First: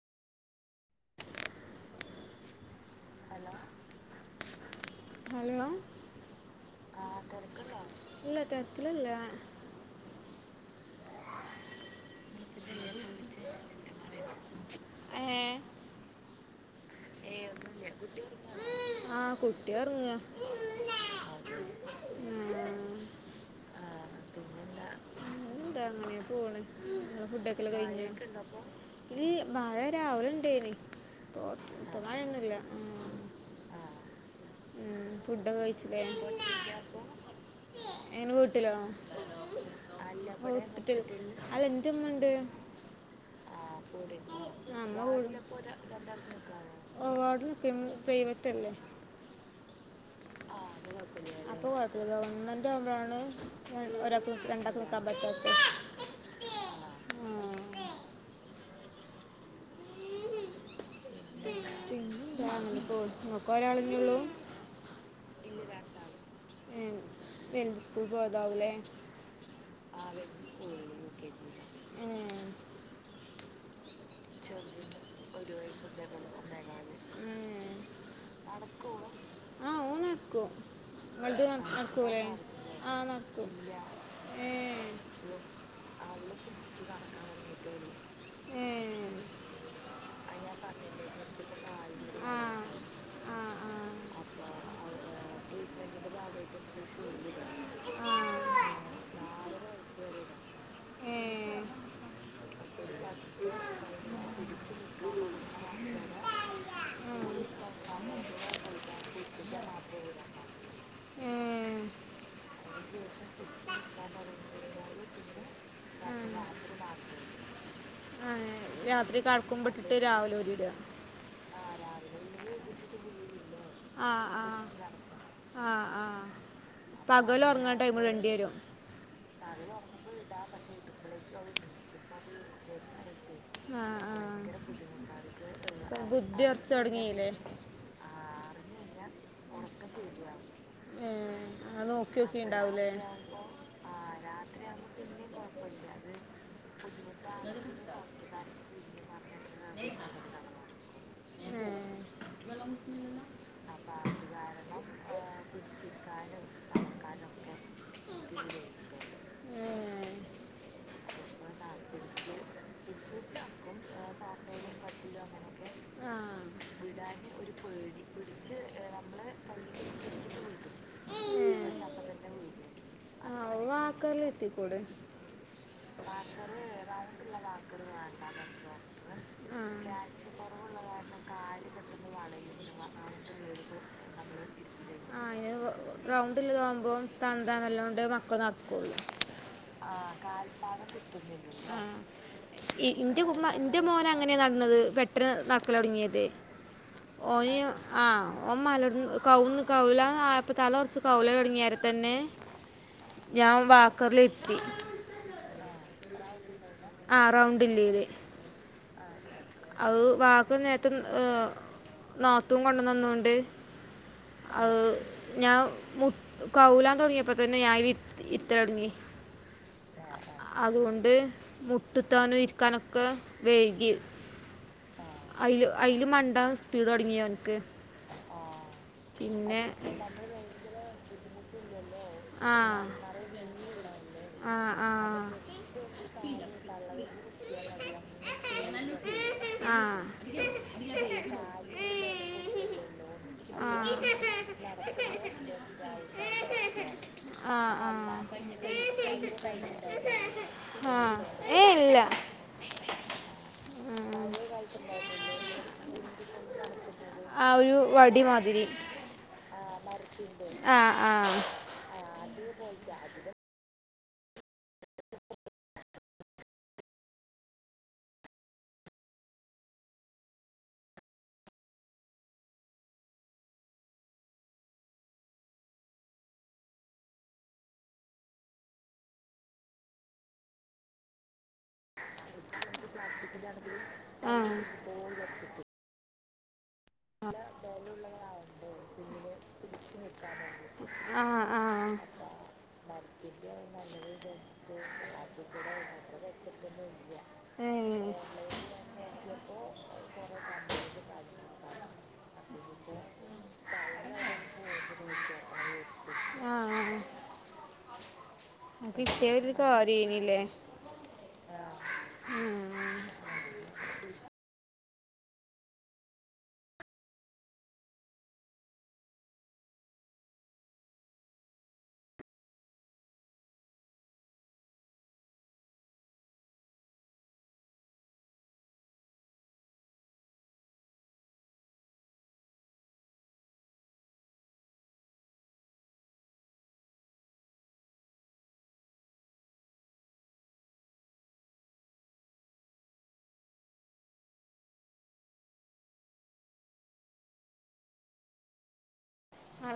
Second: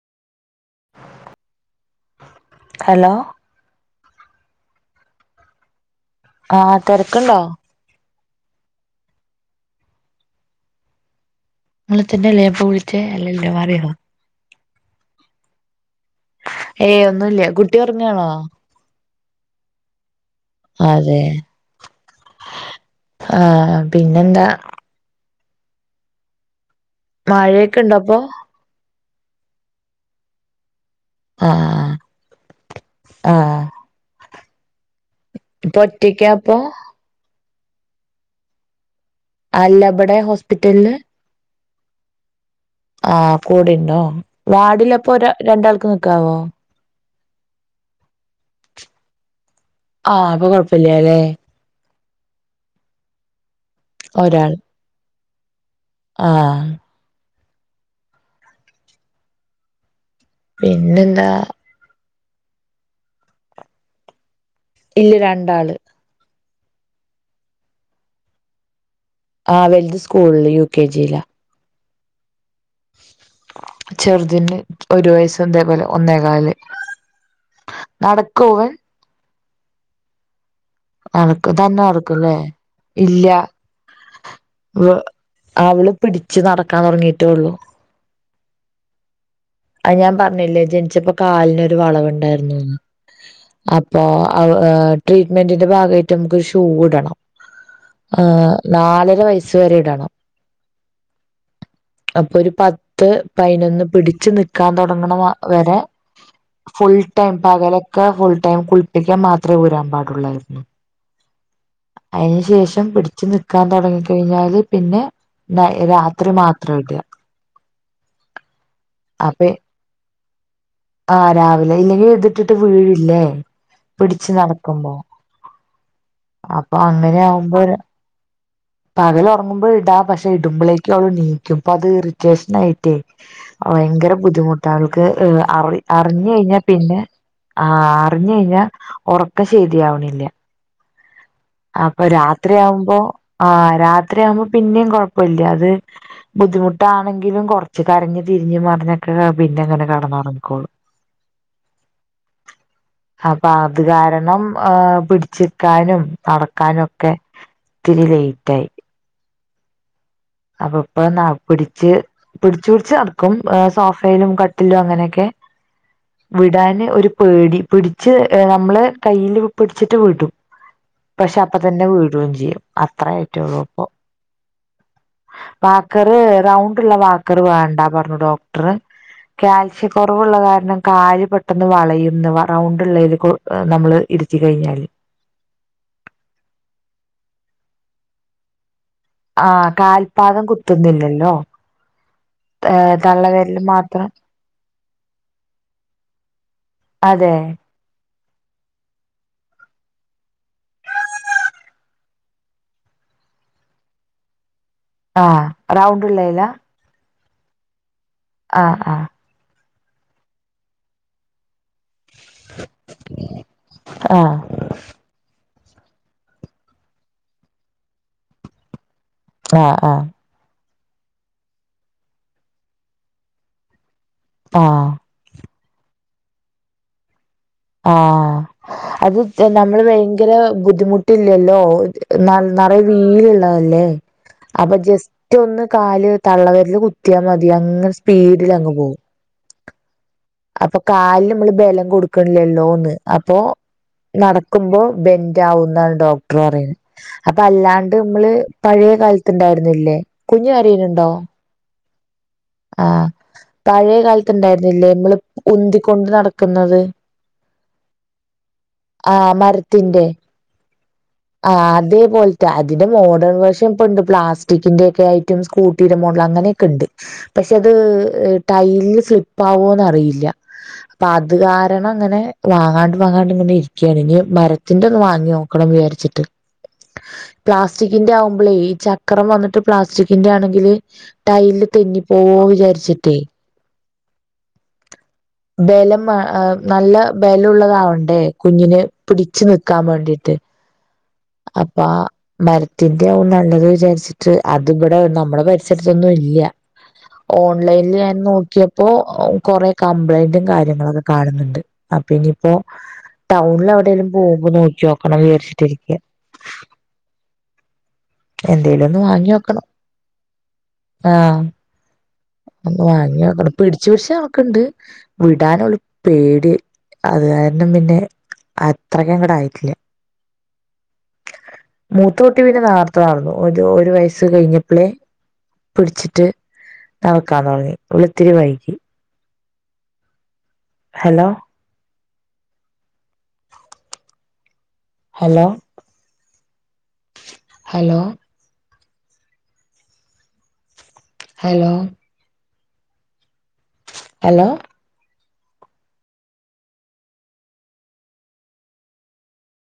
Hello hello hello ആ തെരക്ക്ണ്ടോ ഇല്ല തെരക്ക്ലല്ല ഇങ്ങളെ തന്നെ അല്ലേ ഞാൻ ഇപ്പം വിളിച്ചേ അല്ലല്ലോ മാറിയോ ഏ ഏയ് ഒന്നുല്ല കുട്ടി ഒറങ്ങാണോ? ആ കുട്ടി ഒർങ്ങാ അതെ ആഹ് പിന്നെന്താ പിന്നെന്താ അങ്ങനേ പോണ് നിങ്ങള് ഫുഡൊക്കല് മഴയൊക്കെ ഉണ്ടോ കഴിഞ്ഞോ അപ്പൊ [unintelligible] രാവിലെ ഉണ്ടേനി ആഹ് [inaudible] ആഹ് ഫുഡൊക്ക ഇപ്പൊ കഴിച്ചില്ലേ ഒറ്റക്കാ അപ്പൊ എനെ വീട്ടിലോ അല്ല ഇബ്ടെ ഹോസ്പിറ്റൽല് റ്റ് ന്നുണ്ട് ആഹ് കൂടെ ഇണ്ടോ. അമ്മ വാഡിലപ്പൊ ര കൂടും രണ്ടാൾക്ക് നിക്കാവോ ഓ വാർഡ് നിൽക്കും പ്രൈവറ്റ് അല്ലേ ആഹ് അപ്പൊ കൊഴപ്പല്ല്യാല്ലേ ഇത് ഗവൺമെന്റ് ആവ്മ്പഴാണ് ഞാൻ ഒരാക്ക് ഒരാൾ രണ്ടാക്ക് നിക്കാൻ പറ്റാ ആഹ് പി പിന്നെന്താ [inaudible] ഇങ്ങക്കൊരാളന്നെ ഒള്ളൂ ഇല്ല രണ്ടാള് ഉം വലുത് സ്കൂൾ പോയതാവൂലേ ആഹ് വലുത് സ്കൂളില് യു കെ ജി ലാ ഉം ചെറുതിന് ഒരു വയസ് ഇതേപോലെ ഒന്നേകാല് നടക്കു അവൻ ആഹ് ഓന്നടക്കും മ്മളത് നട് തന്നെ നടക്കൂലേ നടക്കുംല്ലേ ആഹ് ഇല്ല നട്ക്കും ഏഹ് അവള് പിടിച്ചു നടക്കാൻ തുടങ്ങിയിട്ടേ ഏ അയ് ഞാൻ പറഞ്ഞില്ലേ ജനിച്ചപ്പോ കാലിനൊരു ആ വളവുണ്ടായിരുന്നുന്ന് ആ അപ്പൊ അവ് ആ ട്രീറ്റ്മെന്റിന്റെ ഭാഗായിട്ട് നമുക്കൊരു ഷൂ ഇടണം. ആ ആഹ് ആ നാലര വയസ് വരെ ഇടണം. ഏ അപ്പൊര് പത്ത് പയിനൊന്ന് പിടി ച്ച്ന്ന് ക്കാൻ തൊടങ്ങണ വ വരെ ഫുൾ ആ. ടൈം പകലൊക്ക ഫുൾ ടൈം കുളിപ്പിക്കാൻ മാത്രേ ഊരാൻ പാടുള്ളായിരുന്നു ഏ. അയ്നു ശേഷം പിടിച്ച് നിക്കാൻ തൊടങ്ങി കഴിഞ്ഞാല് പിന്നെ നൈ രാത്രി മാത്ര ഇട്ആ തുടങ്ങിക്കഴിഞ്ഞാല് പിന്നെ രാത്രി മാത്രം ഇട ആ, രാത്രി അപ്പ കടക്കുമ്പോ ഇട്ടിട്ട് രാവിലെ ഒരിടുക ആ രാവിലെ ഇല്ലെങ്കിൽ ഇതിട്ടിട്ട് വീഴില്ലേ ആ പിടിച്ച് ആ നടക്കുമ്പോ ആ ആ അപ്പൊ അങ്ങനെ പകൽ ആകുമ്പോ ഉറങ്ങാൻ ടൈം വേണ്ടി വരും പകല് ഒറങ്ങുമ്പോ ഇടാ പക്ഷെ ഇടുമ്പളേക്ക് അവള് നീക്കും അപ്പത് ഇറിറ്റേഷൻ ആയിട്ടേ ആ ഭയങ്കര ആ ബുദ്ധിമുട്ട് അവൾക്ക് അറി ഇപ്പൊ അറിഞ്ഞ ബുദ്ധി കഴിഞ്ഞാൽ ഉറച്ചു പിന്നെ തുടങ്ങിയില്ലേ ആ അറിഞ്ഞ കഴിഞ്ഞാൽ ഉറക്ക ശരിയാവണില്ല ഏ, അത് അപ്പൊ നോക്കി നോക്കി ഉണ്ടാവൂലേ രാത്രിയാവുമ്പോ ആ രാത്രിയാവുമ്പോ പിന്നെയും കൊഴല്ല അത് ബുദ്ധിമുട്ടാണെങ്കിലും കൊറച്ച് കരഞ് തീ തിരിഞ്ഞും മറിഞ്ഞൊക്കെ പിന്നെ അങ്ങനെ കടന്നറങ്ങിക്കോളൂ ഏ, അപ്പൊ അത് കാരണം ഏ പിടിച്ചിക്കാനും നടക്കാനൊക്കെ ഒത്തിരി ലേറ്റ് ആയി ഏ, അപ്പൊ ഇപ്പൊ ന്ന പിടിച്ച് പിടിച്ച് പിടിച്ച് നട ക്കും സോഫയിലും, കട്ടിലും അങ്ങനെയൊക്കെ ആ വിടാന് ഒരു പേടി പിടിച്ച് ഏ നമ്മള് കയ്യില് പിടിച്ചിട്ട് വിടും ഏ. പക്ഷെ അപ്പ തന്നെ വിടൂ ചെയ്യും അത്ര ആ ആയ്റ്റൊള്ളൂപ്പം. വാക്കറിൽ എത്തിക്കൂടെ വാക്കറ് റൗണ്ടുള്ള വാക്കറ് വേണ്ടാ പറഞ്ഞു. കാൽസ്യ ആ കൊറവുള്ള കാരണം കാല് പെട്ടെന്ന് വളയുന്നു റൗണ്ട് ഉള്ളേല് നമ്മള് ഇരുത്തി കഴിഞ്ഞാല് ആ അതിന് [unintelligible] ആഹ് ആ കാൽപാദം കാൽപാദം കുത്തുന്നില്ലല്ലോ [inaudible] ഈ ഇന്റെ തള്ളവരിൽ ഇന്റെ മാത്രം മോന് അങ്ങനെയാണ് നടന്നത് പെട്ടെന്ന് നടക്കല് തുടങ്ങിയത് അതെ ഓന് ആ ഓ മലന്ന് കൗന്ന് കൗല ആയപ്പ തല കുറച്ച് കൗല തുടങ്ങിയരെ തന്നെ ഞാൻ വാക്കറില ഇരിത്തി ആ റൗണ്ട് ഉള്ളയ്ല്ലാ ആ റൗണ്ട് ഇല്ലീയ്ല് ആഹ് ആഹ് അത് വാക്ക നേത്ത ഏ നാതൂൻ കൊണ്ടന്ന് തന്നോണ്ട് ആഹ് അയ് ഞാൻ മു കൗലാം തുടങ്ങിയപ്പെ തന്നെ ഞാൻ ഇരുത്തൽ തുടങ്ങി ആഹ് ആഹ് അതുകൊണ്ട് മുട്ടുത്താനും ഇരിക്കാനൊക്കെ വൈഴ്കി ആഹ് അയില് അയില് മണ്ടാൻ സ്പീഡ് തുടങ്ങി ഓൻ ആ അത് നമ്മള് ഭയങ്കര ബുദ്ധിമുട്ടി ല്ലല്ലോ ആ നിറയ വീലള്ളതല്ലേ ആ അപ്പൊ ആ ജസ്റ്റ് ആ ഒന്ന് കാല് തള്ളവരില് കുത്തിയാൽ മതി അങ്ങനെ സ്പീഡിൽ അങ്ങ് പോകും ആ അപ്പൊ കാലിൽ നമ്മള് ബലം കൊടുക്കണില്ലല്ലോ ഒന്ന് അപ്പൊ നടക്കുമ്പോ ബെന്റ ആവുന്നാണ് ഡോക്ടർ പറയുന്നത് അപ്പൊ ആ ആ അല്ലാണ്ട് നമ്മള് പഴയ കാലത്ത് ഉണ്ടായിരുന്നില്ലേ കുഞ്ഞു ആ കരയുനുണ്ടോ ഏ ഇല്ല ഉം. കാലത്ത് ഉണ്ടായിരുന്നില്ലേ നമ്മള് ഉന്തികൊണ്ട് നടക്കുന്നത് ആ ഒരു വടിമാതിരി ആ മരു- ത്തിന്റെ ആ അതേപോലത്തെ അതിന്റെ മോഡേൺ വെർഷം ഒണ്ട് പ്ലാസ്റ്റി- ഡിക്കിന്റെ ഒക്കെ ഐറ്റം സ് - ീതീ [unintelligible] രൊമോഡൽ അങ്ങനെയൊക്കെ ഉണ്ട് പക്ഷെ അത് ടൈലില് സ്ലിപ്പ് ആവോന്ന് അറിയില്ല അപ്പൊ അത് കാരണം അങ്ങനെ വാങ്ങാണ്ട് വാങ്ങാണ്ട് ഇങ്ങനെ ഇരിക്ക ാണ് [unintelligible] ഇനി മരത്തിന്റെ ഒന്ന് വാങ്ങി നോക്കണം വിചാരിച്ചിട്ട് പ്ലാസ്റ്റിക്കിന്റെ ആവുമ്പോളേ ഈ ചക്രം വന്നിട്ട് പ്ലാസ്റ്റിക്കിന്റെ ആണെങ്കില് ടൈലില് തെന്നിപ്പോവൊ വിചാരിച്ചിട്ട് ആ [unintelligible] നല്ല ബലംയുള്ളതാവണ്ടേ ഇങ്ങനെ പിടിച്ചു നിക്കാൻ വേണ്ടീട്ട് ആ ആ അപ്പം മരത്തിന്റെ ആവും നല്ലത് വിചാരിച്ചിട്ട് അതിവിടെ നമ്മുടെ പരിസരത്തൊന്നും ഇല്ല ഏ ഓൺലൈനിൽ ഞാൻ നോക്കിയപ്പോ കൊറെ കംപ്ലൈന്റും കാര്യങ്ങളൊക്കെ കാണുന്നുണ്ട് ആപ്പം ഇനി ഇപ്പോ ടൗണിൽ എവിടെലും പോകുമ്പോ നോക്ക്യോക്കണം വിചാരിച്ചിട്ടിരിക്ക ആ ആ എന്തേലും ഒന്ന് വാങ്ങി കിട്ടിയ ഒരു വെക്കണം കാര്യമില്ലേ ആ ഒന്ന് വാങ്ങി വെക്കണം പിടിച്ചു പിടിച്ച ടക്കുണ്ട് വിടാനൊ ഒരു പേടി അത് കാരണം പിന്നെ അത്രക്കങ്ങട്ട് ആയിട്ടില്ല മൂത്ത കുട്ടി പിന്നെ നേരത്തെ നടന്നു ഓൻക്ക് ഒരു വയസ്സ് കഴിഞ്ഞപ്പോളെ പിടിച്ചിട്ട് നടക്കാ തുടങ്ങി ഇവള് ഇത്തിരി വൈകി ഹലോ ഹലോ ഹലോ ഹലോ ആ